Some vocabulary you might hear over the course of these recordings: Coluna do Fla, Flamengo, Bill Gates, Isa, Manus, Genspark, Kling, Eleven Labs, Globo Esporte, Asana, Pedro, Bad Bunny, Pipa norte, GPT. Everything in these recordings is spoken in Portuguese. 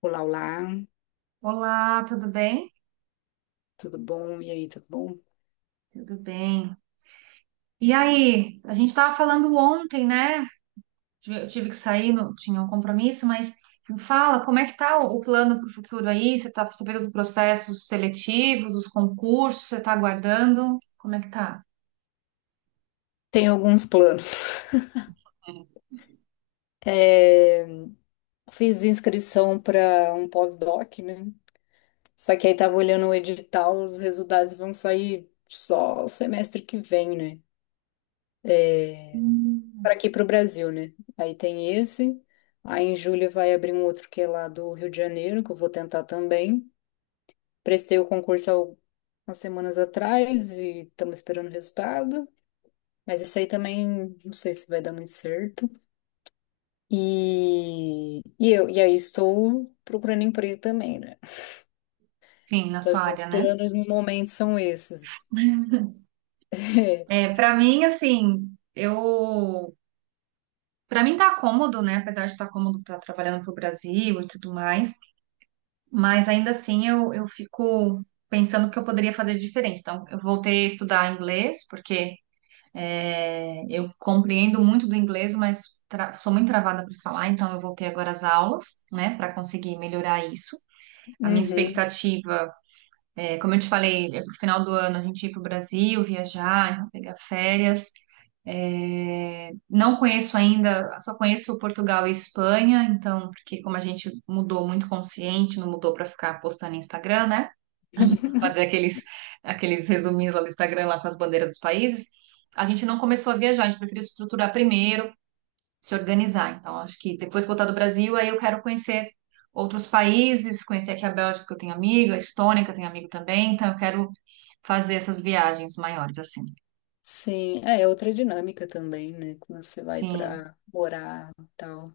Olá, olá, Olá, tudo bem? tudo bom? E aí, tudo bom? Tudo bem. E aí, a gente estava falando ontem, né? Eu tive que sair, tinha um compromisso, mas me fala, como é que tá o plano para o futuro aí? Você está sabendo dos processos seletivos, dos concursos, você está aguardando? Como é que tá? Tenho alguns planos. É, fiz inscrição para um pós-doc, né? Só que aí tava olhando o edital, os resultados vão sair só o semestre que vem, né? É, para Hum. aqui para o Brasil, né? Aí tem esse. Aí em julho vai abrir um outro que é lá do Rio de Janeiro, que eu vou tentar também. Prestei o concurso há umas semanas atrás e estamos esperando o resultado. Mas isso aí também não sei se vai dar muito certo. E aí estou procurando emprego também, né? Sim, na Então, sua assim, os área, né? planos no momento são esses. É, para mim, assim, eu, para mim tá cômodo, né? Apesar de estar cômodo, estar trabalhando para o Brasil e tudo mais. Mas ainda assim eu fico pensando o que eu poderia fazer de diferente. Então, eu voltei a estudar inglês, porque eu compreendo muito do inglês, mas sou muito travada para falar, então eu voltei agora às aulas, né, para conseguir melhorar isso. É. A minha Uhum. expectativa, é, como eu te falei, é pro final do ano a gente ir para o Brasil, viajar, então pegar férias. É, não conheço ainda, só conheço Portugal e Espanha, então, porque como a gente mudou muito consciente, não mudou para ficar postando no Instagram, né? Fazer aqueles, aqueles resuminhos lá do Instagram, lá com as bandeiras dos países, a gente não começou a viajar, a gente preferiu se estruturar primeiro, se organizar. Então, acho que depois que voltar do Brasil, aí eu quero conhecer outros países, conhecer aqui a Bélgica, que eu tenho amiga, a Estônia, que eu tenho amigo também, então eu quero fazer essas viagens maiores, assim. Sim, é outra dinâmica também, né? Quando você vai Sim, pra morar e tal.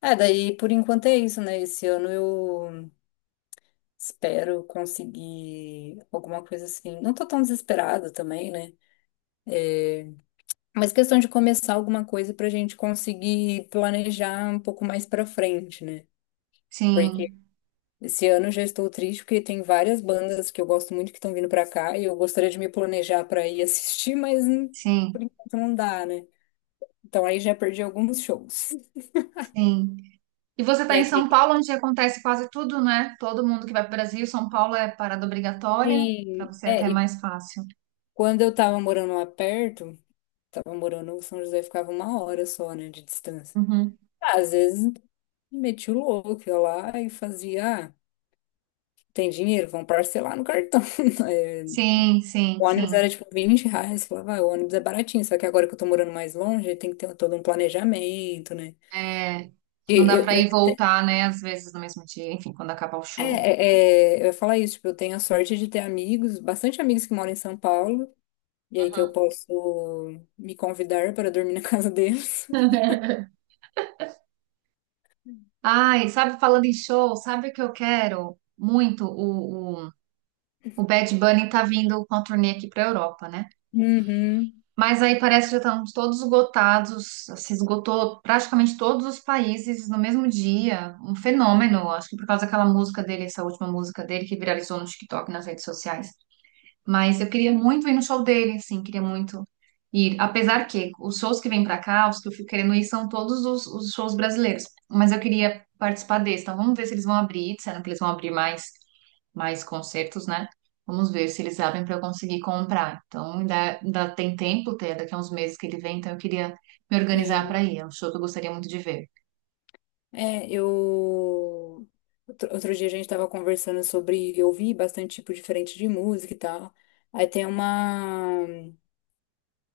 É, daí por enquanto é isso, né? Esse ano eu espero conseguir alguma coisa assim. Não tô tão desesperada também, né? Mas questão de começar alguma coisa pra gente conseguir planejar um pouco mais pra frente, né? Porque sim, esse ano eu já estou triste porque tem várias bandas que eu gosto muito que estão vindo pra cá e eu gostaria de me planejar pra ir assistir, mas sim. por enquanto não dá, né? Então aí já perdi alguns shows. Sim. E você está E em aqui, São aqui Paulo, onde acontece quase tudo, né? Todo mundo que vai para o Brasil, São Paulo é parada obrigatória, para sim, você é até mais fácil. quando eu tava morando lá perto, tava morando, o São José ficava uma hora só, né, de distância. Uhum. Ah, às vezes meti o louco ia lá e fazia, ah, tem dinheiro, vão parcelar no cartão. Sim, sim, O ônibus sim. era tipo 20 reais, eu falava, "Ah, o ônibus é baratinho", só que agora que eu tô morando mais longe, tem que ter todo um planejamento, né? É, E, não dá eu, para eu- ir e voltar, né? Às vezes no mesmo dia, enfim, quando acabar o show. Eu ia falar isso, tipo, eu tenho a sorte de ter amigos, bastante amigos que moram em São Paulo, e aí que eu Uhum. posso me convidar para dormir na casa deles. Ai, sabe, falando em show, sabe o que eu quero muito? O Bad Bunny tá vindo com a turnê aqui para Europa, né? Uhum, Mas aí parece que já estamos todos esgotados, se esgotou praticamente todos os países no mesmo dia. Um fenômeno, acho que por causa daquela música dele, essa última música dele que viralizou no TikTok, nas redes sociais. Mas eu queria muito ir no show dele, assim, queria muito ir. Apesar que os shows que vêm pra cá, os que eu fico querendo ir, são todos os shows brasileiros. Mas eu queria participar desse. Então vamos ver se eles vão abrir, disseram que eles vão abrir mais concertos, né? Vamos ver se eles abrem para eu conseguir comprar. Então ainda tem tempo, até daqui a uns meses que ele vem, então eu queria me organizar sim. para ir. É um show que eu gostaria muito de ver. É, eu. Outro dia a gente tava conversando sobre ouvir bastante tipo diferente de música e tal. Aí tem uma.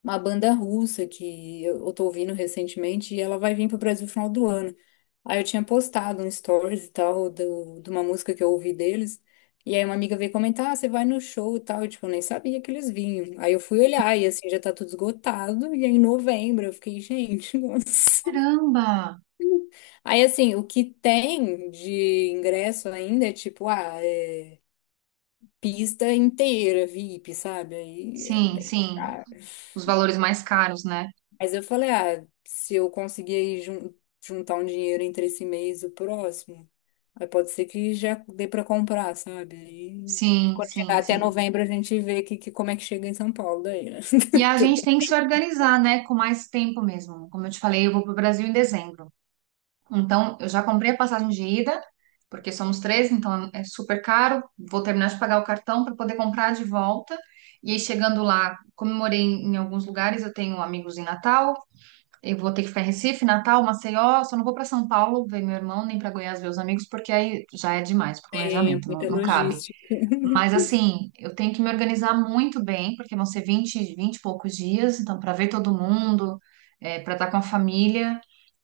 Uma banda russa que eu tô ouvindo recentemente e ela vai vir pro Brasil no final do ano. Aí eu tinha postado um stories e tal do, de uma música que eu ouvi deles. E aí uma amiga veio comentar, ah, você vai no show e tal. Eu, tipo, nem sabia que eles vinham. Aí eu fui olhar e, assim, já tá tudo esgotado. E aí em novembro eu fiquei, gente, nossa. Caramba! Aí, assim, o que tem de ingresso ainda é, tipo, ah, é, pista inteira, VIP, sabe? Aí é Sim, bem sim. caro. Os valores mais caros, né? Mas eu falei, ah, se eu conseguir jun- juntar um dinheiro entre esse mês e o próximo, aí pode ser que já dê para comprar, sabe? Aí, Sim, quando chegar sim, até sim. novembro, a gente vê como é que chega em São Paulo daí, né? E a Porque gente tem que se organizar, né, com mais tempo mesmo. Como eu te falei, eu vou para o Brasil em dezembro. Então, eu já comprei a passagem de ida, porque somos três, então é super caro. Vou terminar de pagar o cartão para poder comprar de volta. E aí, chegando lá, comemorei em alguns lugares. Eu tenho amigos em Natal, eu vou ter que ficar em Recife, Natal, Maceió. Só não vou para São Paulo ver meu irmão, nem para Goiás ver os amigos, porque aí já é demais para o tem é, planejamento, muita não cabe. logística. Mas assim, eu tenho que me organizar muito bem, porque vão ser 20 e poucos dias, então para ver todo mundo, para estar com a família.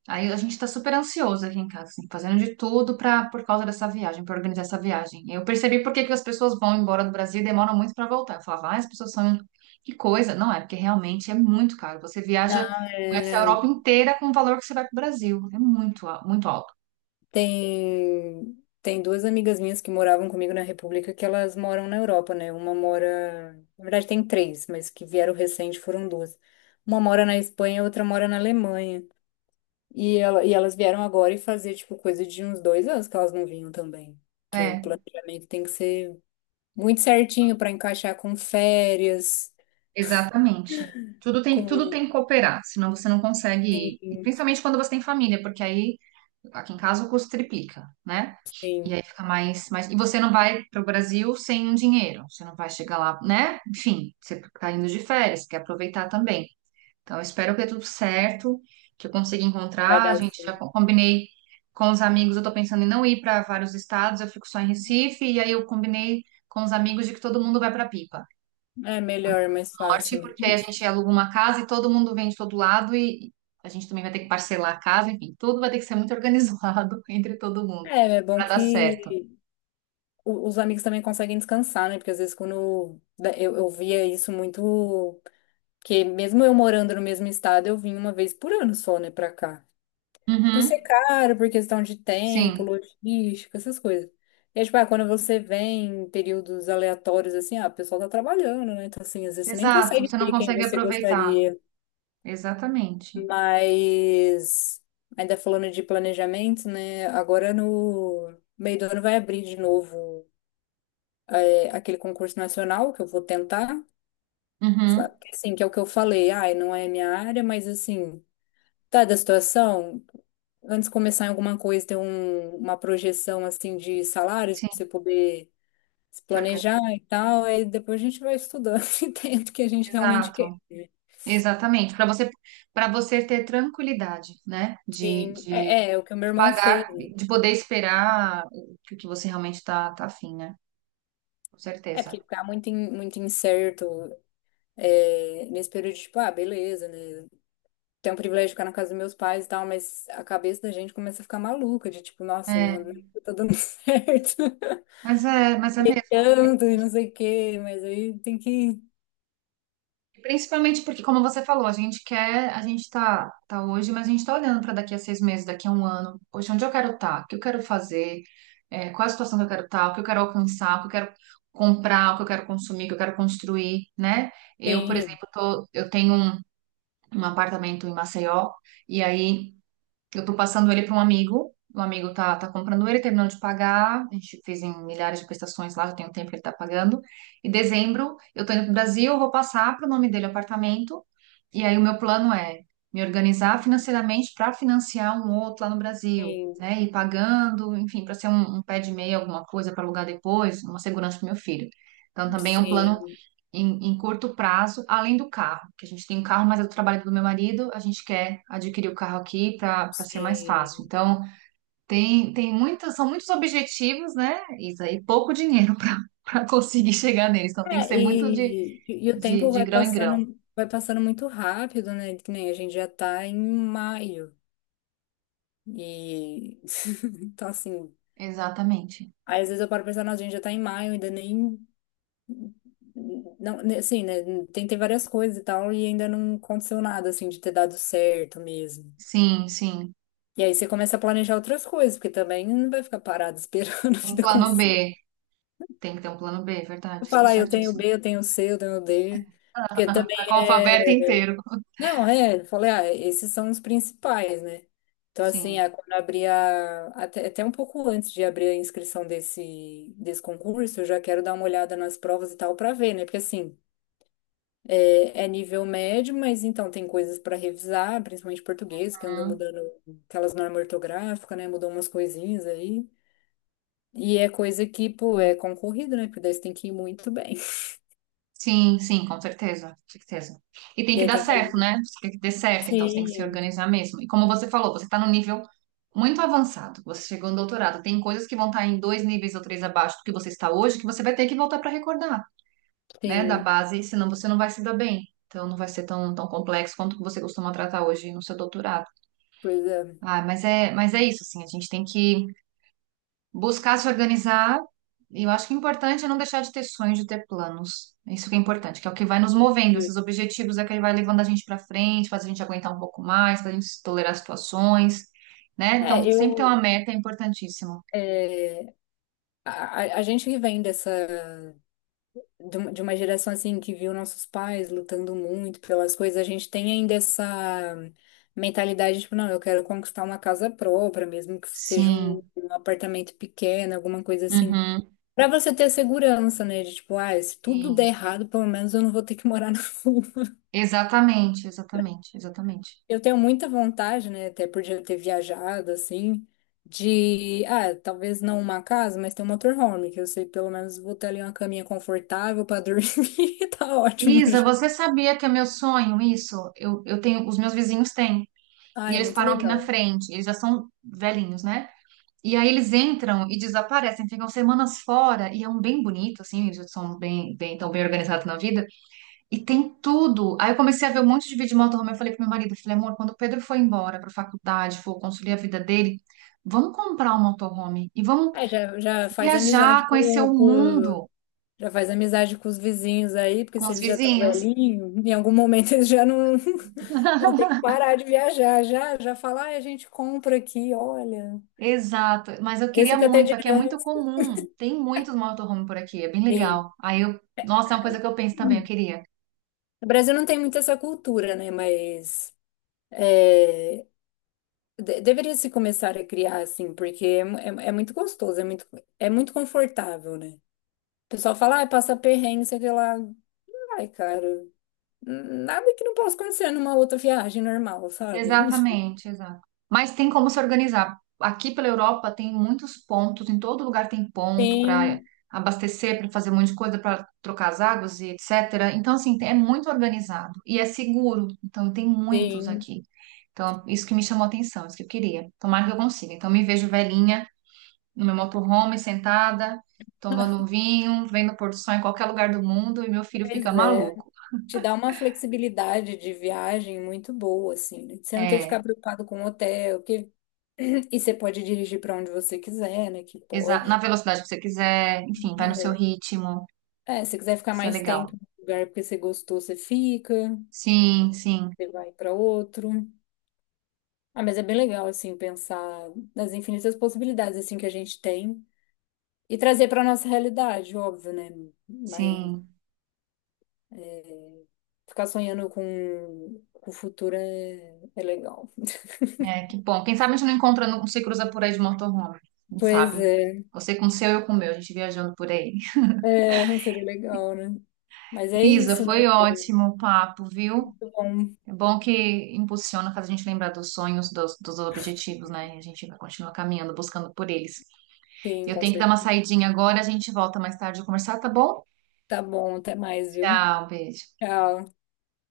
Aí a gente está super ansioso aqui em casa, assim, fazendo de tudo para por causa dessa viagem, para organizar essa viagem. Eu percebi por que que as pessoas vão embora do Brasil e demoram muito para voltar. Eu falava, ah, as pessoas são que coisa. Não é, porque realmente é muito caro. Você viaja, Não, conhece a é, Europa inteira com o valor que você vai para o Brasil. É muito, muito alto. tem, tem duas amigas minhas que moravam comigo na República que elas moram na Europa, né? Uma mora, na verdade tem três, mas que vieram recente foram duas. Uma mora na Espanha, outra mora na Alemanha. E elas vieram agora e fazer, tipo, coisa de uns dois anos que elas não vinham também. Porque o É. planejamento tem que ser muito certinho para encaixar com férias, Exatamente. Com. Tudo tem que cooperar, senão você não consegue, Sim, e principalmente quando você tem família, porque aí, aqui em casa, o custo triplica, né? E sim. aí fica mais. E você não vai para o Brasil sem um dinheiro, você não vai chegar lá, né? Enfim, você está indo de férias, quer aproveitar também. Então, eu espero que dê tudo certo, que eu consiga Vai encontrar. A dar gente já assim. Combinei com os amigos, eu estou pensando em não ir para vários estados, eu fico só em Recife, e aí eu combinei com os amigos de que todo mundo vai para Pipa É melhor, mais norte, fácil, porque né? a gente aluga uma casa e todo mundo vem de todo lado e a gente também vai ter que parcelar a casa, enfim, tudo vai ter que ser muito organizado entre todo mundo É, é bom para dar certo. que os amigos também conseguem descansar, né? Porque às vezes eu via isso muito. Porque mesmo eu morando no mesmo estado, eu vim uma vez por ano só, né, pra cá. Por ser Uhum, caro, por questão de tempo, sim, logística, essas coisas. E é tipo, ah, quando você vem em períodos aleatórios, assim, ah, o pessoal tá trabalhando, né? Então, assim, às vezes você nem exato. consegue Você não ver quem consegue você aproveitar. gostaria. Exatamente. Mas, ainda falando de planejamento, né? Agora no meio do ano vai abrir de novo aquele concurso nacional que eu vou tentar. Uhum, Sabe? Assim, que é o que eu falei, ai, não é minha área, mas assim, tá da situação. Antes de começar em alguma coisa, ter uma projeção assim de salários sim, para você poder se te planejar organiza. e tal, aí depois a gente vai estudando e tendo o que a gente realmente quer. Exato. Exatamente. Para você ter tranquilidade, né? Sim, é, é o que o meu De irmão fez, pagar, né? de poder esperar o que você realmente tá, tá afim, né? Com É porque certeza. ficar muito incerto nesse período de, tipo, ah, beleza, né? Tem o privilégio de ficar na casa dos meus pais e tal, mas a cabeça da gente começa a ficar maluca, de tipo, nossa, não, É, não tá dando certo. mas é, mas é E mesmo. É tanto e não sei o quê, mas aí tem que. Principalmente porque, como você falou, a gente quer, a gente tá, tá hoje, mas a gente tá olhando para daqui a 6 meses, daqui a 1 ano. Poxa, onde eu quero estar? O que eu quero fazer? É, qual a situação que eu quero estar? O que eu quero alcançar? O que eu quero comprar? O que eu quero consumir? O que eu quero construir, né? Eu, por Sim, exemplo, tô, um apartamento em Maceió e aí eu tô passando ele para um amigo. O amigo tá comprando ele, terminou de pagar. A gente fez em milhares de prestações lá, já tem um tempo que ele tá pagando. Em dezembro, eu tô indo pro Brasil, vou passar pro nome dele o apartamento. E aí o meu plano é me organizar financeiramente para financiar um outro lá no Brasil, tem, né? Ir pagando, enfim, para ser um pé de meia, alguma coisa para alugar depois, uma segurança pro meu filho. Então também é um plano sim. em, em curto prazo, além do carro, que a gente tem um carro, mas é do trabalho do meu marido, a gente quer adquirir o carro aqui para ser mais fácil. Sim. Então, tem muitas, são muitos objetivos, né, Isa, e pouco dinheiro para para conseguir chegar neles. Então, tem que É, ser muito e o tempo de grão em grão. Vai passando muito rápido, né? Que nem a gente já tá em maio. E então assim, Exatamente. aí às vezes eu paro pensando, nossa, a gente já tá em maio, ainda nem não, né, assim, né? Tentei várias coisas e tal, e ainda não aconteceu nada assim de ter dado certo mesmo. Sim, sim. E aí você começa a planejar outras coisas, porque também não vai ficar parado esperando a Um vida plano acontecer. B. Tem que ter um plano B, é verdade, está Falar, eu tenho certíssimo. B, eu tenho C, eu tenho D. Porque também. Tá com o alfabeto É inteiro. Não, é, eu falei, ah, esses são os principais, né? Então, assim, Sim. ah, quando abrir até, até um pouco antes de abrir a inscrição desse concurso, eu já quero dar uma olhada nas provas e tal para ver, né? Porque, assim, é nível médio, mas então tem coisas para revisar, principalmente português, que andou mudando aquelas normas ortográficas, né? Mudou umas coisinhas aí. E é coisa que, pô, é concorrida, né? Porque daí você tem que ir muito bem. Sim, sim, com certeza, com certeza. E tem E que aí dar tem que certo, fazer. né? Tem que dar certo, então você tem que se Sim, organizar mesmo. E como você falou, você está no nível muito avançado. Você chegou no doutorado. Tem coisas que vão estar em dois níveis ou três abaixo do que você está hoje, que você vai ter que voltar para recordar, né? Da sim, base, senão você não vai se dar bem. Então não vai ser tão complexo quanto que você costuma tratar hoje no seu doutorado. pois é. Ah, mas é isso, assim, a gente tem que buscar se organizar. E eu acho que o importante é não deixar de ter sonhos, de ter planos. Isso que é importante, que é o que vai nos movendo. Esses objetivos é que vai levando a gente para frente, faz a gente aguentar um pouco mais, faz a gente tolerar situações, né? Então, É, sempre ter uma eu. meta é importantíssimo. é, A, a gente que vem dessa, de uma geração assim que viu nossos pais lutando muito pelas coisas, a gente tem ainda essa mentalidade, tipo, não, eu quero conquistar uma casa própria, mesmo que seja Sim. um apartamento pequeno, alguma coisa assim. Uhum. Pra você ter a segurança, né? De tipo, ah, se tudo der Sim. errado, pelo menos eu não vou ter que morar na rua. Exatamente, exatamente, exatamente. Eu tenho muita vontade, né, até por já ter viajado, assim, de, ah, talvez não uma casa, mas ter um motorhome, que eu sei pelo menos vou ter ali uma caminha confortável pra dormir, tá ótimo Isa, já. você sabia que é meu sonho isso? Eu tenho, os meus vizinhos têm. Ah, E é eles muito param aqui na legal. frente. Eles já são velhinhos, né? E aí eles entram e desaparecem, ficam semanas fora, e é um bem bonito, assim, eles são tão bem organizados na vida, e tem tudo. Aí eu comecei a ver um monte de vídeo de motorhome, eu falei pro meu marido, eu falei, amor, quando o Pedro for embora pra faculdade, for construir a vida dele, vamos comprar um motorhome e vamos É, já faz amizade viajar, conhecer o com- mundo já faz amizade com os vizinhos aí, porque com se os eles já estão vizinhos. velhinhos, em algum momento eles já não vão ter que parar de viajar, já falar, ah, a gente compra aqui, olha. Exato, mas eu queria Esse que até muito, de aqui é muito comum, tem muitos motorhome por aqui, é bem Sim. legal. Aí eu, nossa, é uma coisa que eu penso também, eu queria. No Brasil não tem muito essa cultura, né? Mas é, deveria se começar a criar assim, porque é, é muito gostoso, é muito confortável, né? O pessoal fala, ah, passa perrengue, sei que lá. Ai, cara, nada que não possa acontecer numa outra viagem normal, sabe? Exatamente, exato. Mas tem como se organizar. Aqui pela Europa tem muitos pontos, em todo lugar tem ponto para Sim, abastecer, para fazer um monte de coisa, para trocar as águas e etc. Então, assim, é muito organizado e é seguro. Então, tem muitos sim. aqui. Então, isso que me chamou a atenção, isso que eu queria. Tomara que eu consiga. Então, me vejo velhinha no meu motorhome, sentada, tomando um vinho, vendo o pôr do sol em qualquer lugar do mundo e meu filho fica Pois é. maluco. Te dá uma flexibilidade de viagem muito boa, assim, né? Você não tem que É, ficar preocupado com o hotel, que... e você pode dirigir para onde você quiser, né? Que na pode, velocidade que você quiser, enfim, vai no seu né? ritmo. É, se quiser ficar Isso é mais tempo legal. no lugar porque você gostou, você fica, Sim, sim, você vai para outro. Ah, mas é bem legal, assim, pensar nas infinitas possibilidades, assim, que a gente tem e trazer para nossa realidade, óbvio, né? Mas sim. ficar sonhando com o futuro é legal. É, que bom. Quem sabe a gente não encontra, não se cruza por aí de motorhome. Quem Pois sabe? é, Você com o seu, eu com o meu. A gente viajando por aí. é, não seria legal, né? Mas é Isa, isso, né? foi ótimo o papo, viu? Muito bom, É bom que impulsiona, faz a gente lembrar dos sonhos, dos objetivos, né? E a gente vai continuar caminhando, buscando por eles. sim, Eu com tenho que dar uma certeza. saidinha agora, a gente volta mais tarde a conversar, tá bom? Tá bom, até mais, viu? Tchau, beijo. Tchau.